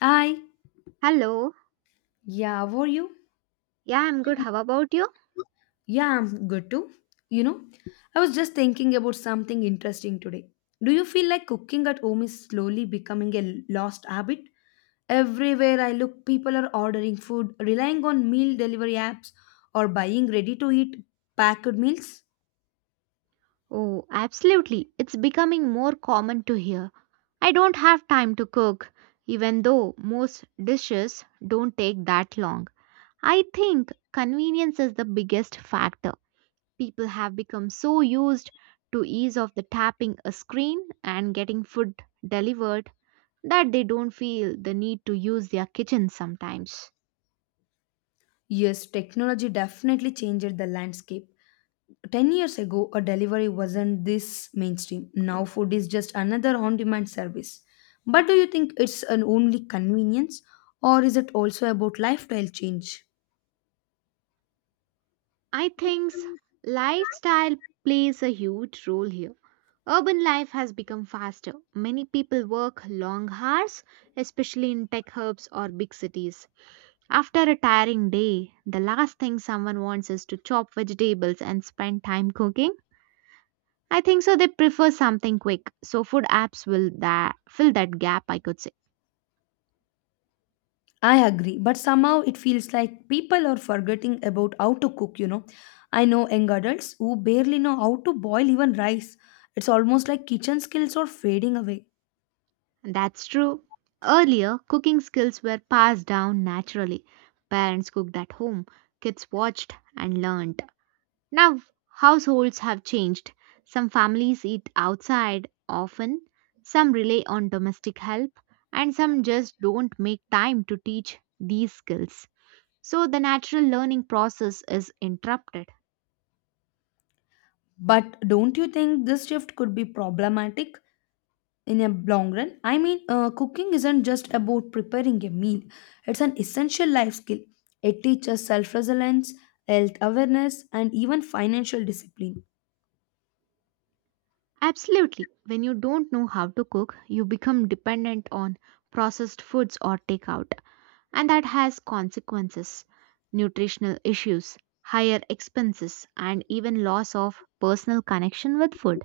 Hi. Hello. Yeah, how are you? Yeah, I'm good. How about you? Yeah, I'm good too. You know, I was just thinking about something interesting today. Do you feel like cooking at home is slowly becoming a lost habit? Everywhere I look, people are ordering food, relying on meal delivery apps, or buying ready to eat packed meals. Oh, absolutely. It's becoming more common to hear. I don't have time to cook, even though most dishes don't take that long. I think convenience is the biggest factor. People have become so used to ease of the tapping a screen and getting food delivered that they don't feel the need to use their kitchen sometimes. Yes, technology definitely changed the landscape. 10 years ago, a delivery wasn't this mainstream. Now, food is just another on demand service. But do you think it's an only convenience or is it also about lifestyle change? I think lifestyle plays a huge role here. Urban life has become faster. Many people work long hours, especially in tech hubs or big cities. After a tiring day, the last thing someone wants is to chop vegetables and spend time cooking. I think so they prefer something quick. So food apps will that fill that gap I could say. I agree, but somehow it feels like people are forgetting about how to cook. I know young adults who barely know how to boil even rice. It's almost like kitchen skills are fading away. That's true. Earlier, cooking skills were passed down naturally. Parents cooked at home, kids watched and learned. Now, households have changed. Some families eat outside often, some rely on domestic help, and some just don't make time to teach these skills. So, the natural learning process is interrupted. But don't you think this shift could be problematic in a long run? I mean, cooking isn't just about preparing a meal, it's an essential life skill. It teaches self resilience, health awareness, and even financial discipline. Absolutely. When you don't know how to cook, you become dependent on processed foods or takeout, and that has consequences, nutritional issues, higher expenses, and even loss of personal connection with food.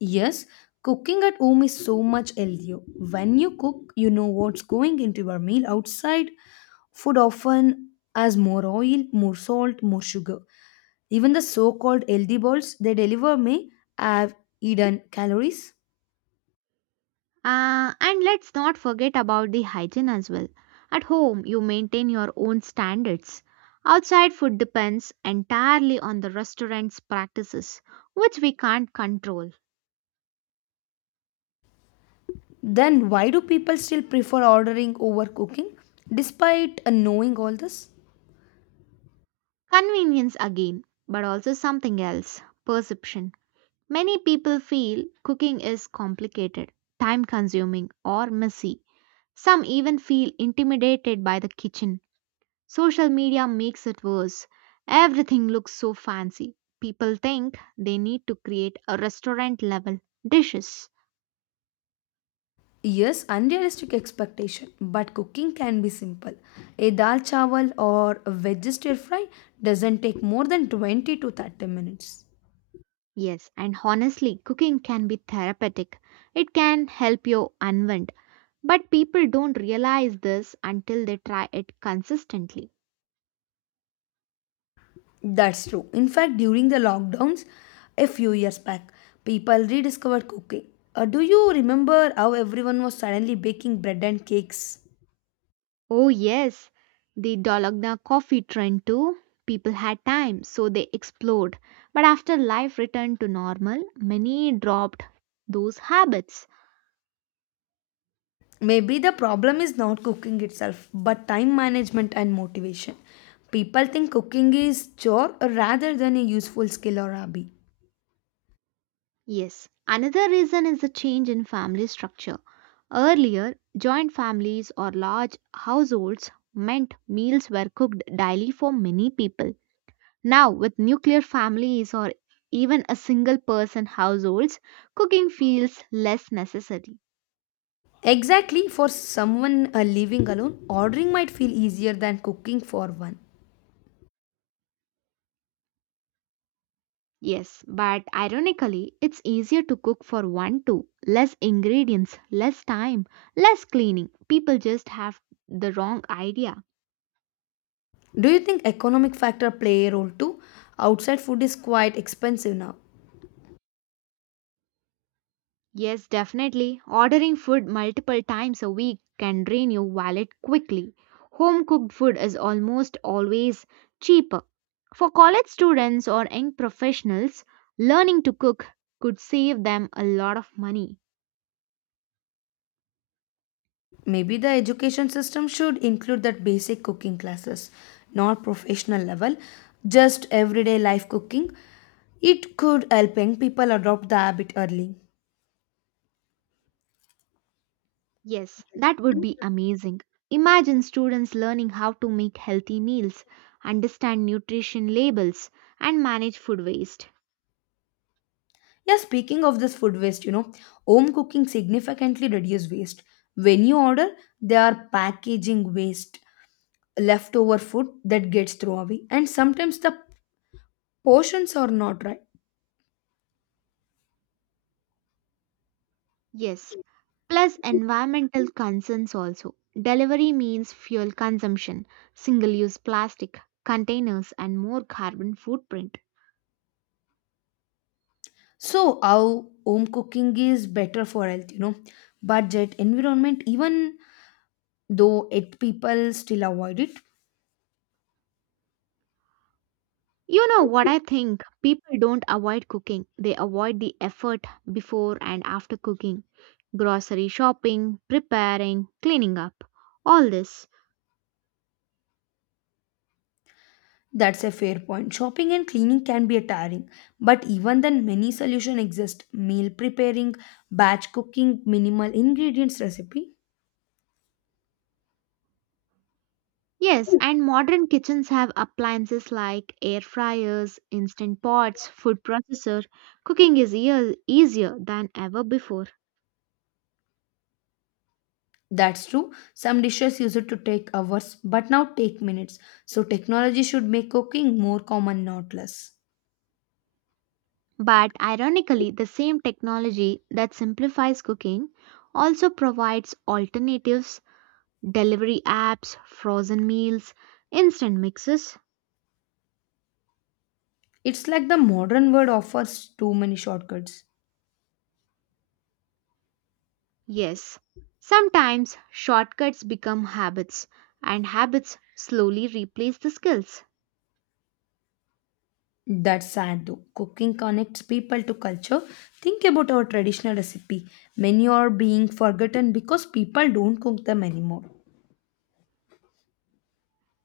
Yes, cooking at home is so much healthier. When you cook, you know what's going into your meal. Outside food often has more oil, more salt, more sugar. Even the so called healthy bowls they deliver may have hidden calories. And let's not forget about the hygiene as well. At home, you maintain your own standards. Outside food depends entirely on the restaurant's practices, which we can't control. Then why do people still prefer ordering over cooking despite knowing all this? Convenience again, but also something else, perception. Many people feel cooking is complicated, time consuming, or messy. Some even feel intimidated by the kitchen. Social media makes it worse. Everything looks so fancy. People think they need to create a restaurant level dishes. Yes, unrealistic expectation, but cooking can be simple. A dal chawal or a veggie stir fry doesn't take more than 20 to 30 minutes. Yes, and honestly, cooking can be therapeutic. It can help you unwind. But people don't realize this until they try it consistently. That's true. In fact, during the lockdowns a few years back, people rediscovered cooking. Do you remember how everyone was suddenly baking bread and cakes? Oh, yes, the Dolagna coffee trend too. People had time, so they explored. But after life returned to normal, many dropped those habits. Maybe the problem is not cooking itself, but time management and motivation. People think cooking is chore rather than a useful skill or hobby. Yes, another reason is the change in family structure. Earlier, joint families or large households meant meals were cooked daily for many people. Now, with nuclear families or even a single person households, cooking feels less necessary. Exactly, for someone living alone, ordering might feel easier than cooking for one. Yes, but ironically, it's easier to cook for one too. Less ingredients, less time, less cleaning. People just have the wrong idea. Do you think economic factor play a role too? Outside food is quite expensive now. Yes, definitely. Ordering food multiple times a week can drain your wallet quickly. Home cooked food is almost always cheaper. For college students or young professionals, learning to cook could save them a lot of money. Maybe the education system should include that basic cooking classes, not professional level, just everyday life cooking. It could help young people adopt the habit early. Yes, that would be amazing. Imagine students learning how to make healthy meals, understand nutrition labels, and manage food waste. Yeah, speaking of this food waste, home cooking significantly reduces waste. When you order, there are packaging waste, leftover food that gets thrown away, and sometimes the portions are not right. Yes, plus environmental concerns also. Delivery means fuel consumption, single use plastic, containers, and more carbon footprint. So our home cooking is better for health, budget, environment, even though it people still avoid it. You know what I think? People don't avoid cooking, they avoid the effort before and after cooking, grocery shopping, preparing, cleaning up, all this. That's a fair point, shopping and cleaning can be tiring, but even then many solutions exist: meal preparing, batch cooking, minimal ingredients recipe. Yes, and modern kitchens have appliances like air fryers, instant pots, food processor. Cooking is easier than ever before. That's true, some dishes used to take hours but now take minutes. So technology should make cooking more common, not less. But ironically, the same technology that simplifies cooking also provides alternatives, delivery apps, frozen meals, instant mixes. It's like the modern world offers too many shortcuts. Yes, sometimes shortcuts become habits, and habits slowly replace the skills. That's sad though. Cooking connects people to culture. Think about our traditional recipe. Many are being forgotten because people don't cook them anymore.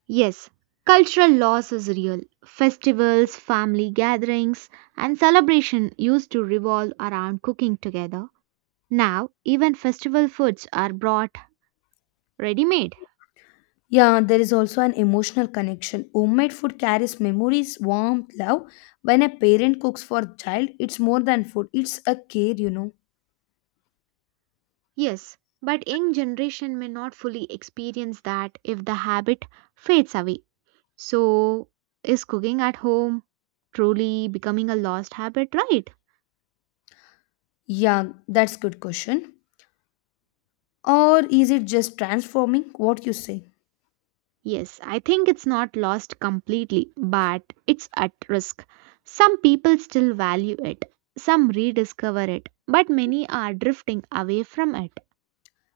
Yes, cultural loss is real. Festivals, family gatherings, and celebration used to revolve around cooking together. Now, even festival foods are brought ready made. Yeah, there is also an emotional connection. Homemade food carries memories, warmth, love. When a parent cooks for a child, it's more than food, it's a care. Yes, but young generation may not fully experience that if the habit fades away. So, is cooking at home truly becoming a lost habit, right? Yeah, that's good question. Or is it just transforming? What you say? Yes, I think it's not lost completely, but it's at risk. Some people still value it, some rediscover it, but many are drifting away from it.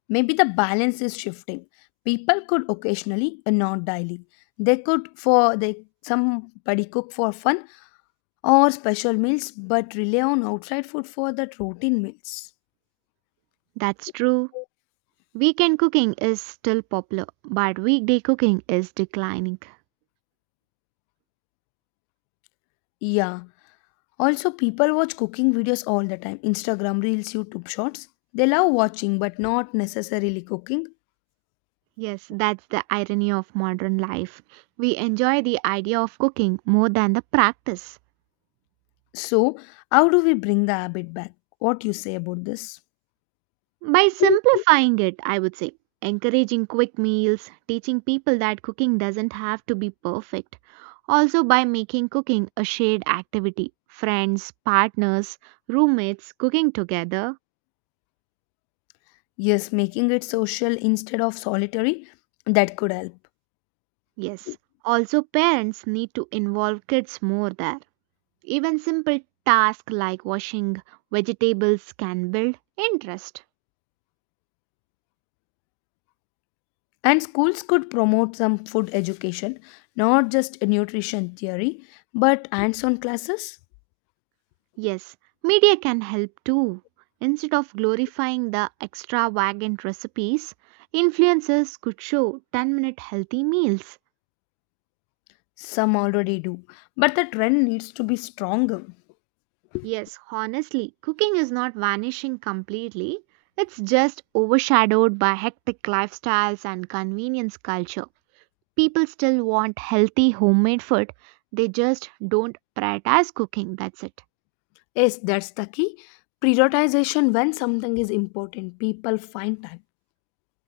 Maybe the balance is shifting. People could occasionally and not daily. They could for they somebody cook for fun or special meals, but rely on outside food for that routine meals. That's true. Weekend cooking is still popular, but weekday cooking is declining. Yeah. Also, people watch cooking videos all the time, Instagram Reels, YouTube Shorts. They love watching but not necessarily cooking. Yes, that's the irony of modern life. We enjoy the idea of cooking more than the practice. So, how do we bring the habit back? What you say about this? By simplifying it, I would say, encouraging quick meals, teaching people that cooking doesn't have to be perfect. Also, by making cooking a shared activity, friends, partners, roommates cooking together. Yes, making it social instead of solitary, that could help. Yes, also, parents need to involve kids more there. Even simple tasks like washing vegetables can build interest. And schools could promote some food education, not just nutrition theory, but hands on classes. Yes, media can help too. Instead of glorifying the extravagant recipes, influencers could show 10-minute healthy meals. Some already do, but the trend needs to be stronger. Yes, honestly, cooking is not vanishing completely, it's just overshadowed by hectic lifestyles and convenience culture. People still want healthy homemade food, they just don't prioritize cooking, that's it. Yes, that's the key. Prioritization, when something is important, people find time.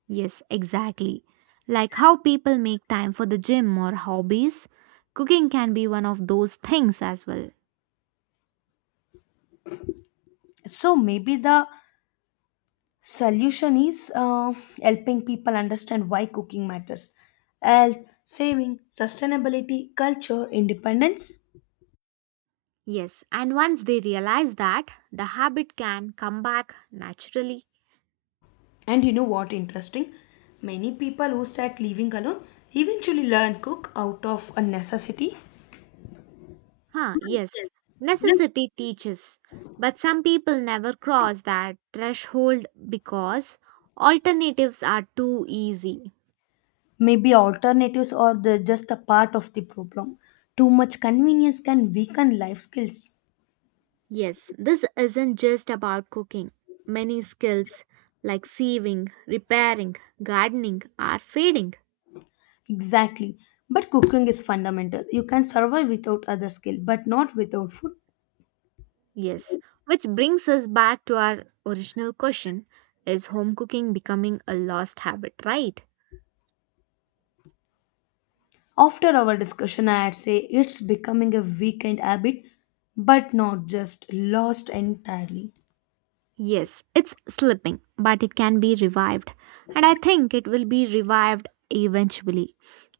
Yes, exactly. Like how people make time for the gym or hobbies, cooking can be one of those things as well. So maybe the solution is helping people understand why cooking matters: health, saving, sustainability, culture, independence. Yes, and once they realize that, the habit can come back naturally. And you know what interesting, many people who start living alone eventually learn cook out of a necessity. Huh, yes, necessity teaches. But some people never cross that threshold because alternatives are too easy. Maybe alternatives or the just a part of the problem. Too much convenience can weaken life skills. Yes, this isn't just about cooking. Many skills like sieving, repairing, gardening are fading. Exactly, but cooking is fundamental. You can survive without other skill but not without food. Yes, which brings us back to our original question, is home cooking becoming a lost habit, right? After our discussion, I'd say it's becoming a weekend habit, but not just lost entirely. Yes, it's slipping, but it can be revived. And I think it will be revived eventually.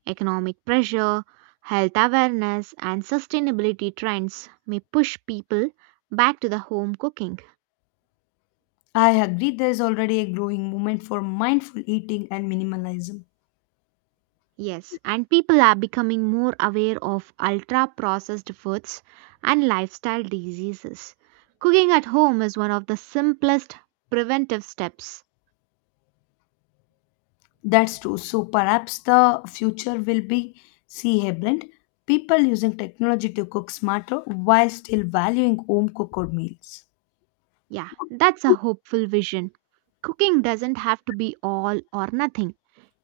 Economic pressure, health awareness, and sustainability trends may push people back to the home cooking. I agree, there's already a growing movement for mindful eating and minimalism. Yes, and people are becoming more aware of ultra processed foods and lifestyle diseases. Cooking at home is one of the simplest preventive steps. That's true. So perhaps the future will be see a blend. People using technology to cook smarter while still valuing home cooked meals. Yeah, that's a hopeful vision. Cooking doesn't have to be all or nothing.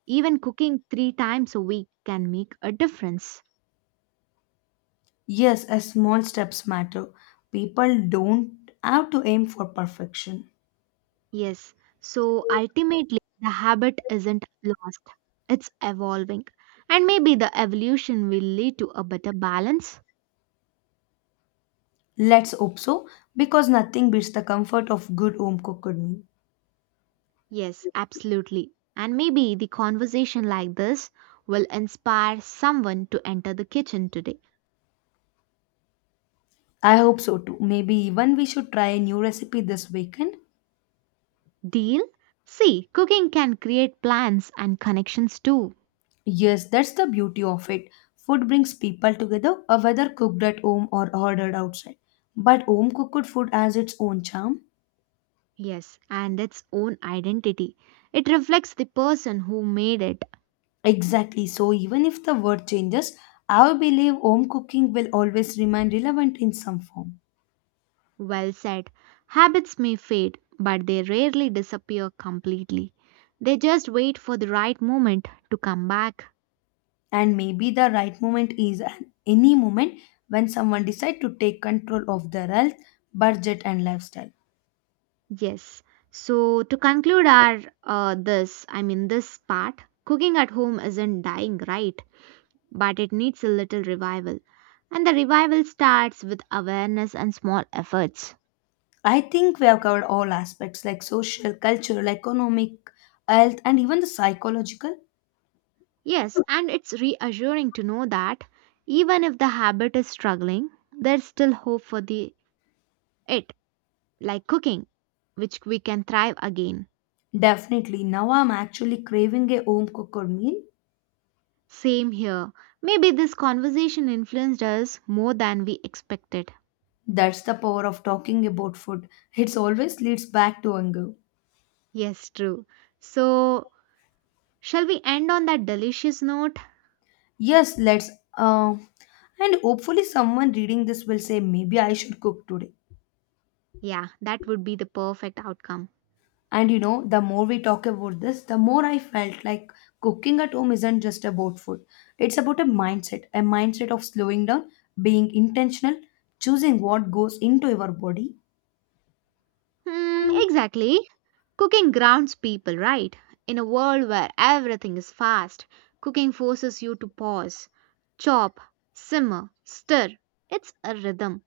Even cooking three times a week can make a difference. Yes, as small steps matter. People don't have to aim for perfection. Yes, so ultimately, the habit isn't lost, it's evolving. And maybe the evolution will lead to a better balance. Let's hope so, because nothing beats the comfort of good home cooked meal. Yes, absolutely. And maybe the conversation like this will inspire someone to enter the kitchen today. I hope so too. Maybe even we should try a new recipe this weekend. Deal? See, cooking can create plans and connections too. Yes, that's the beauty of it. Food brings people together, whether cooked at home or ordered outside. But home cooked food has its own charm. Yes, and its own identity. It reflects the person who made it. Exactly. So even if the world changes, I believe home cooking will always remain relevant in some form. Well said. Habits may fade, but they rarely disappear completely. They just wait for the right moment to come back. And maybe the right moment is at any moment when someone decides to take control of their health, budget and lifestyle. Yes. So to conclude our I mean this part, cooking at home isn't dying, right? But it needs a little revival. And the revival starts with awareness and small efforts. I think we have covered all aspects like social, cultural, economic, health and even the psychological. Yes, and it's reassuring to know that even if the habit is struggling, there's still hope for the it, like cooking, which we can thrive again. Definitely, now I'm actually craving a home cooked meal. Same here. Maybe this conversation influenced us more than we expected. That's the power of talking about food, it always leads back to hunger. Yes, true. So shall we end on that delicious note? Yes, let's. uh, and hopefully someone reading this will say maybe I should cook today. Yeah, that would be the perfect outcome. The more we talk about this, the more I felt like cooking at home isn't just about food. It's about a mindset of slowing down, being intentional, choosing what goes into your body. Hmm, exactly. Cooking grounds people, right? In a world where everything is fast, cooking forces you to pause, chop, simmer, stir. It's a rhythm.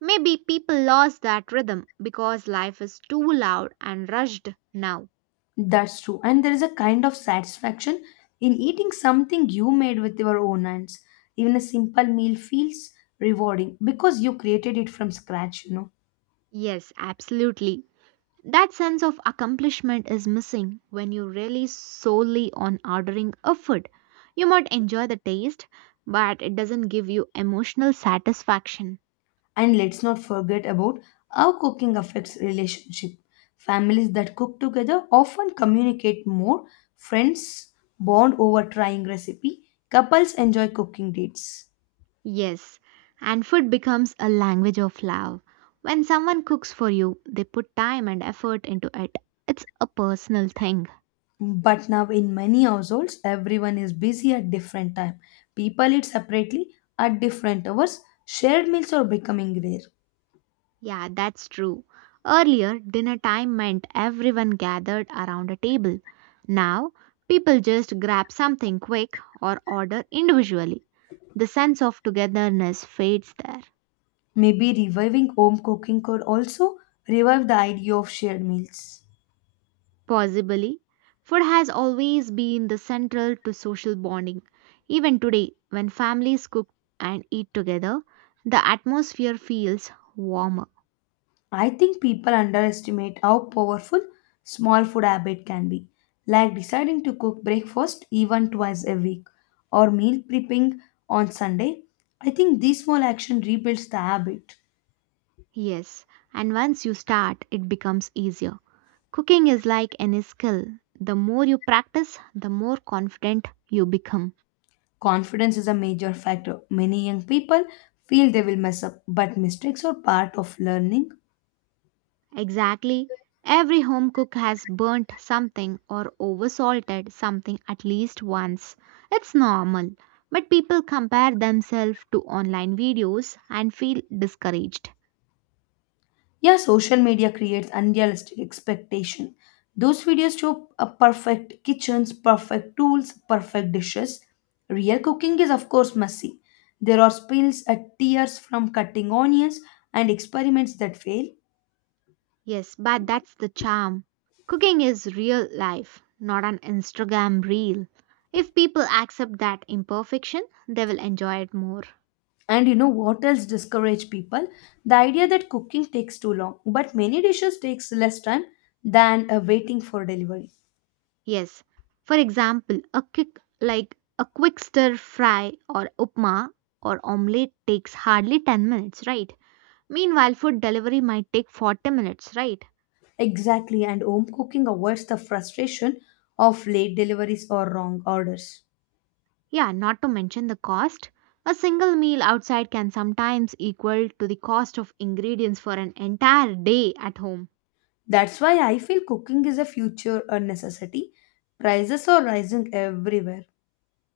Maybe people lost that rhythm because life is too loud and rushed now. That's true. And there is a kind of satisfaction in eating something you made with your own hands. Even a simple meal feels rewarding because you created it from scratch. Yes, absolutely. That sense of accomplishment is missing when you rely solely on ordering a food. You might enjoy the taste, but it doesn't give you emotional satisfaction. And let's not forget about how cooking affects relationship. Families that cook together often communicate more. Friends bond over trying recipe. Couples enjoy cooking dates. Yes, and food becomes a language of love. When someone cooks for you, they put time and effort into it. It's a personal thing. But now in many households, everyone is busy at different time. People eat separately at different hours. Shared meals are becoming rare. Yeah, that's true. Earlier, dinner time meant everyone gathered around a table. Now, people just grab something quick or order individually. The sense of togetherness fades there. Maybe reviving home cooking could also revive the idea of shared meals. Possibly, food has always been the central to social bonding. Even today, when families cook and eat together, the atmosphere feels warmer. I think people underestimate how powerful small food habit can be, like deciding to cook breakfast even twice a week or meal prepping on Sunday. I think this small action rebuilds the habit. Yes, and once you start, it becomes easier. Cooking is like any skill. The more you practice, the more confident you become. Confidence is a major factor. Many young people feel they will mess up, but mistakes are part of learning. Exactly. Every home cook has burnt something or oversalted something at least once. It's normal. But people compare themselves to online videos and feel discouraged. Yeah, social media creates unrealistic expectation. Those videos show a perfect kitchens, perfect tools, perfect dishes. Real cooking is of course messy. There are spills and tears from cutting onions and experiments that fail. Yes, but that's the charm. Cooking is real life, not an Instagram reel. If people accept that imperfection, they will enjoy it more. And you know what else discourage people? The idea that cooking takes too long, but many dishes takes less time than waiting for delivery. Yes. For example, a quick stir fry or upma or omelette takes hardly 10 minutes, right? Meanwhile, food delivery might take 40 minutes, right? Exactly, and home cooking avoids the frustration of late deliveries or wrong orders. Yeah, not to mention the cost. A single meal outside can sometimes equal to the cost of ingredients for an entire day at home. That's why I feel cooking is a future a necessity. Prices are rising everywhere.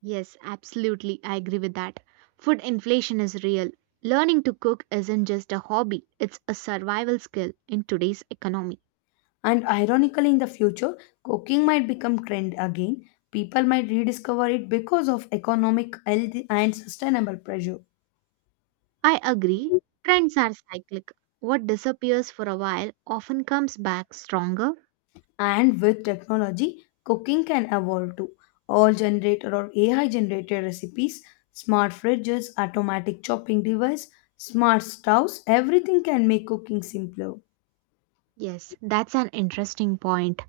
Yes, absolutely. I agree with that. Food inflation is real. Learning to cook isn't just a hobby, it's a survival skill in today's economy. And ironically, in the future, cooking might become trend again. People might rediscover it because of economic, health and sustainable pressure. I agree. Trends are cyclic. What disappears for a while often comes back stronger. And with technology, cooking can evolve too. All generated or AI generated recipes, smart fridges, automatic chopping device, smart stoves, everything can make cooking simpler. Yes, that's an interesting point.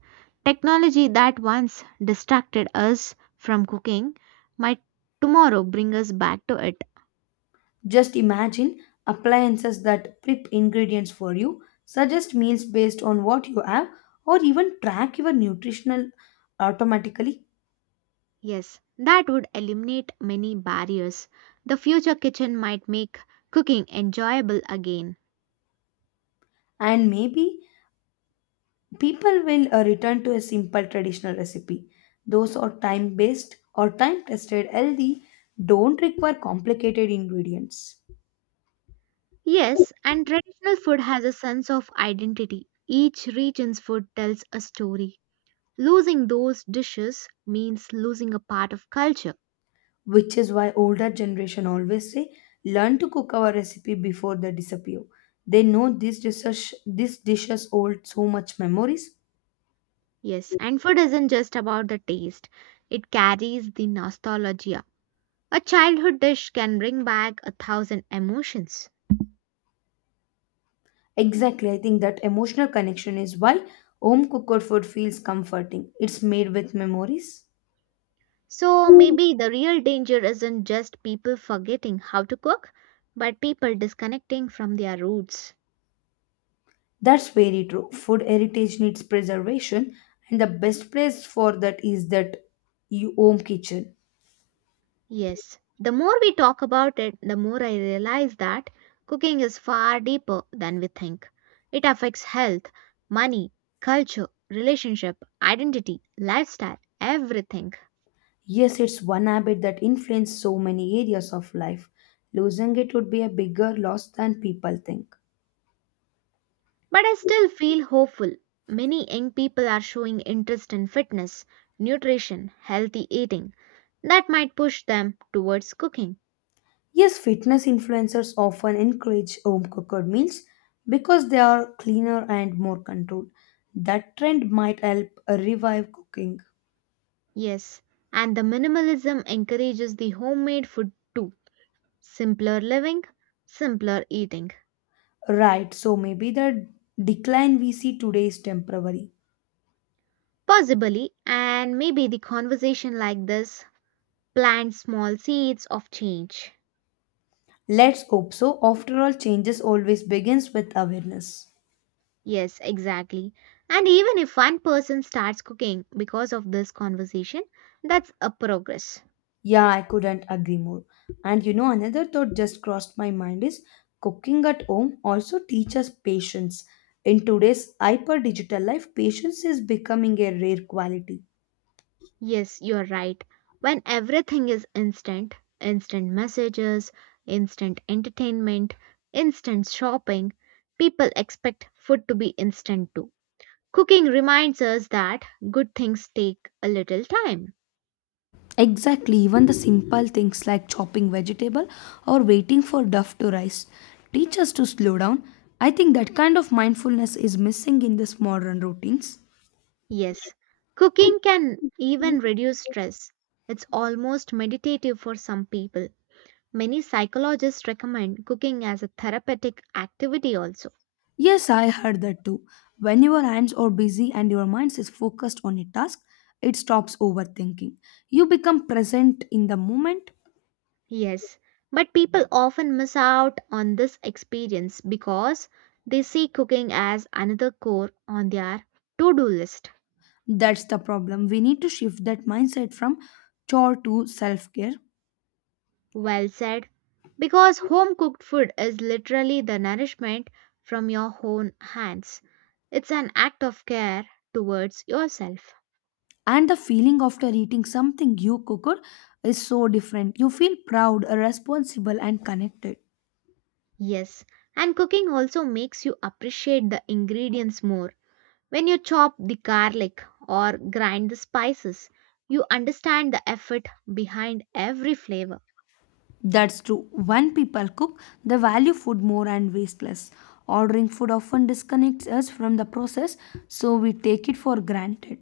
Technology that once distracted us from cooking might tomorrow bring us back to it. Just imagine appliances that prep ingredients for you, suggest meals based on what you have, or even track your nutritional automatically. Yes, that would eliminate many barriers. The future kitchen might make cooking enjoyable again. And maybe people will return to a simple traditional recipe. Those are time based or time tested healthy, don't require complicated ingredients, Yes, and traditional food has a sense of identity. Each region's food tells a story. Losing those dishes means losing a part of culture. which is why older generation always say learn to cook our recipe before they disappear. They know these dishes hold so much memories. Yes, and food isn't just about the taste, it carries the nostalgia. A childhood dish can bring back a thousand emotions. Exactly, I think that emotional connection is why home cooked food feels comforting. It's made with memories. So maybe the real danger isn't just people forgetting how to cook, but people disconnecting from their roots. That's very true. Food heritage needs preservation, and the best place for that is that you home kitchen. Yes, the more we talk about it, the more I realize that cooking is far deeper than we think. It affects health, money, culture, relationship, identity, lifestyle, everything. Yes, it's one habit that influences so many areas of life. Losing it would be a bigger loss than people think. But I still feel hopeful. Many young people are showing interest in fitness, nutrition, healthy eating. That might push them towards cooking. Yes, fitness influencers often encourage home cooked meals because they are cleaner and more controlled. That trend might help revive cooking. Yes, and the minimalism encourages the homemade food too. Simpler living, simpler eating. Right, so maybe the decline we see today is temporary. Possibly, and maybe the conversation like this plants small seeds of change. Let's hope so. After all, changes always begins with awareness. Yes, exactly. And even if one person starts cooking because of this conversation, that's a progress. Yeah, I couldn't agree more. Another thought just crossed my mind is cooking at home also teaches patience. In today's hyper digital life, patience is becoming a rare quality. Yes, you're right. When everything is instant, instant messages, instant entertainment, instant shopping, people expect food to be instant too. Cooking reminds us that good things take a little time. Exactly, even the simple things like chopping vegetable or waiting for duff to rise teach us to slow down. I think that kind of mindfulness is missing in this modern routines. Yes, cooking can even reduce stress. It's almost meditative for some people. Many psychologists recommend cooking as a therapeutic activity, also. Yes, I heard that too. When your hands are busy and your mind is focused on a task, it stops overthinking. You become present in the moment. Yes, but people often miss out on this experience because they see cooking as another chore on their to do list. That's the problem. We need to shift that mindset from chore to self care. Well said. Because home cooked food is literally the nourishment from your own hands, it's an act of care towards yourself. And the feeling after eating something you cooked is so different. You feel proud, responsible and connected. Yes, and cooking also makes you appreciate the ingredients more. When you chop the garlic or grind the spices, you understand the effort behind every flavor. That's true, when people cook they value food more and waste less. Ordering food often disconnects us from the process, so we take it for granted.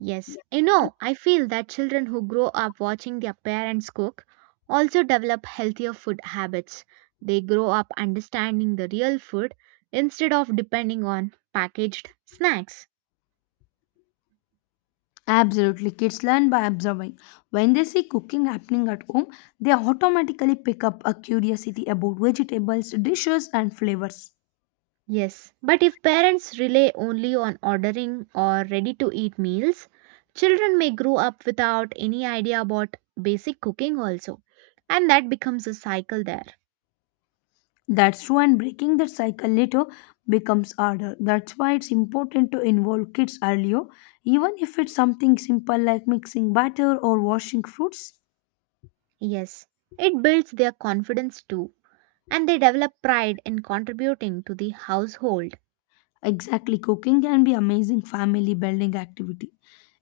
Yes, you know, I feel that children who grow up watching their parents cook also develop healthier food habits. They grow up understanding the real food instead of depending on packaged snacks. Absolutely, kids learn by observing. When they see cooking happening at home, they automatically pick up a curiosity about vegetables, dishes and flavors. Yes, but if parents rely only on ordering or ready to eat meals, children may grow up without any idea about basic cooking also. And that becomes a cycle there. That's true, and breaking that cycle later becomes harder. That's why it's important to involve kids earlier, even if it's something simple like mixing batter or washing fruits. Yes, it builds their confidence too, and they develop pride in contributing to the household. Exactly, cooking can be amazing family building activity.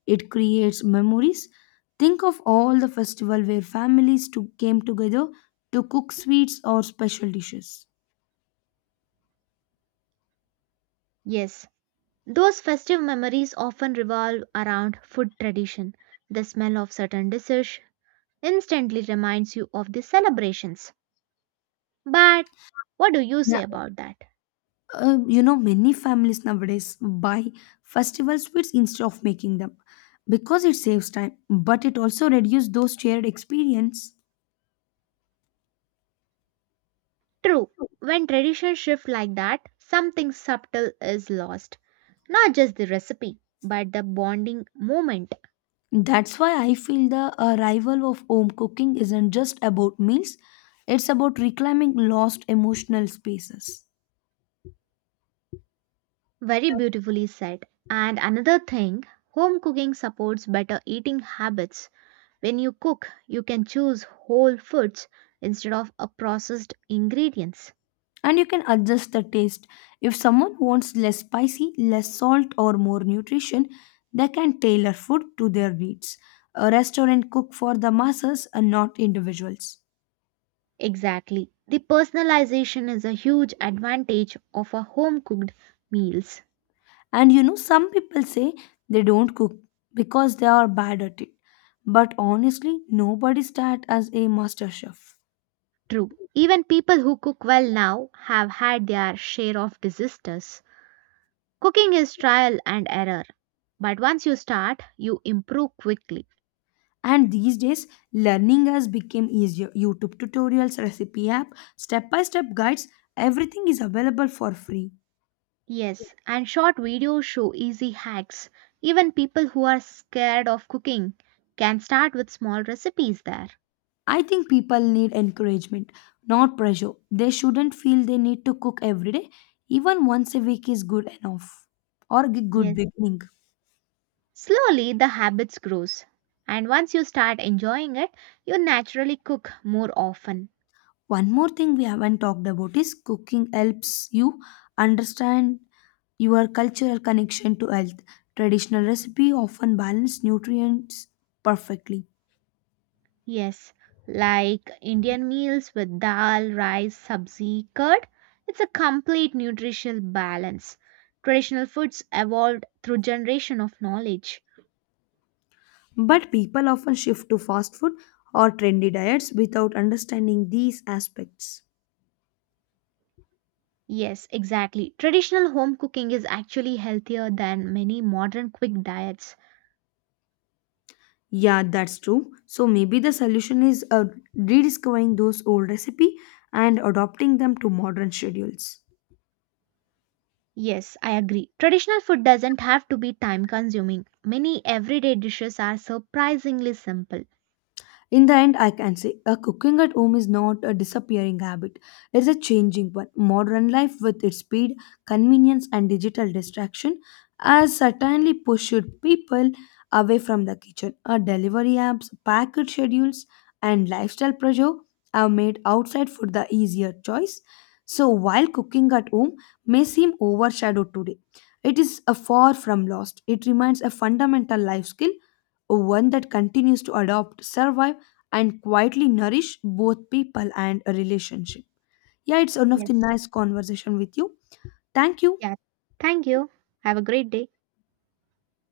It creates memories. Think of all the festival where families came together to cook sweets or special dishes. Yes, those festive memories often revolve around food tradition. The smell of certain dishes instantly reminds you of the celebrations. But what do you say about that? Many families nowadays buy festival sweets instead of making them because it saves time, but it also reduces those shared experience. True, when traditions shift like that, something subtle is lost. Not just the recipe, but the bonding moment. That's why I feel the arrival of home cooking isn't just about meals, it's about reclaiming lost emotional spaces. Very beautifully said. And another thing, home cooking supports better eating habits. When you cook, you can choose whole foods instead of a processed ingredients. And you can adjust the taste if someone wants less spicy, less salt or more nutrition. They can tailor food to their needs. A restaurant cook for the masses and not individuals. Exactly. The personalization is a huge advantage of a home cooked meals. Some people say they don't cook because they are bad at it. But honestly, nobody starts as a master chef. True. Even people who cook well now have had their share of disasters. Cooking is trial and error. But once you start, you improve quickly. And these days, learning has become easier. YouTube tutorials, recipe app, step by step guides, everything is available for free. Yes, and short videos show easy hacks. Even people who are scared of cooking can start with small recipes there. I think people need encouragement, not pressure. They shouldn't feel they need to cook every day. Even once a week is good enough, or a good Yes. beginning. Slowly the habits grows. And once you start enjoying it, you naturally cook more often. One more thing we haven't talked about is cooking helps you understand your cultural connection to health. Traditional recipe often balance nutrients perfectly, Yes, like Indian meals with dal, rice, sabzi, curd. It's a complete nutritional balance. Traditional foods evolved through generation of knowledge. but people often shift to fast food or trendy diets without understanding these aspects. Yes, exactly. Traditional home cooking is actually healthier than many modern quick diets. Yeah, that's true. So maybe the solution is rediscovering those old recipe and adopting them to modern schedules. Yes, I agree. Traditional food doesn't have to be time consuming. Many everyday dishes are surprisingly simple. In the end, I can say a cooking at home is not a disappearing habit. It's a changing one. Modern life with its speed, convenience and digital distraction has certainly pushed people away from the kitchen. Our delivery apps, packed schedules and lifestyle pressure have made outside food the easier choice. So while cooking at home may seem overshadowed today, it is a far from lost. It remains a fundamental life skill, one that continues to adopt, survive and quietly nourish both people and a relationship. Yeah, it's one of the Yes. nice conversation with you. Thank you. Yeah. Thank you. Have a great day.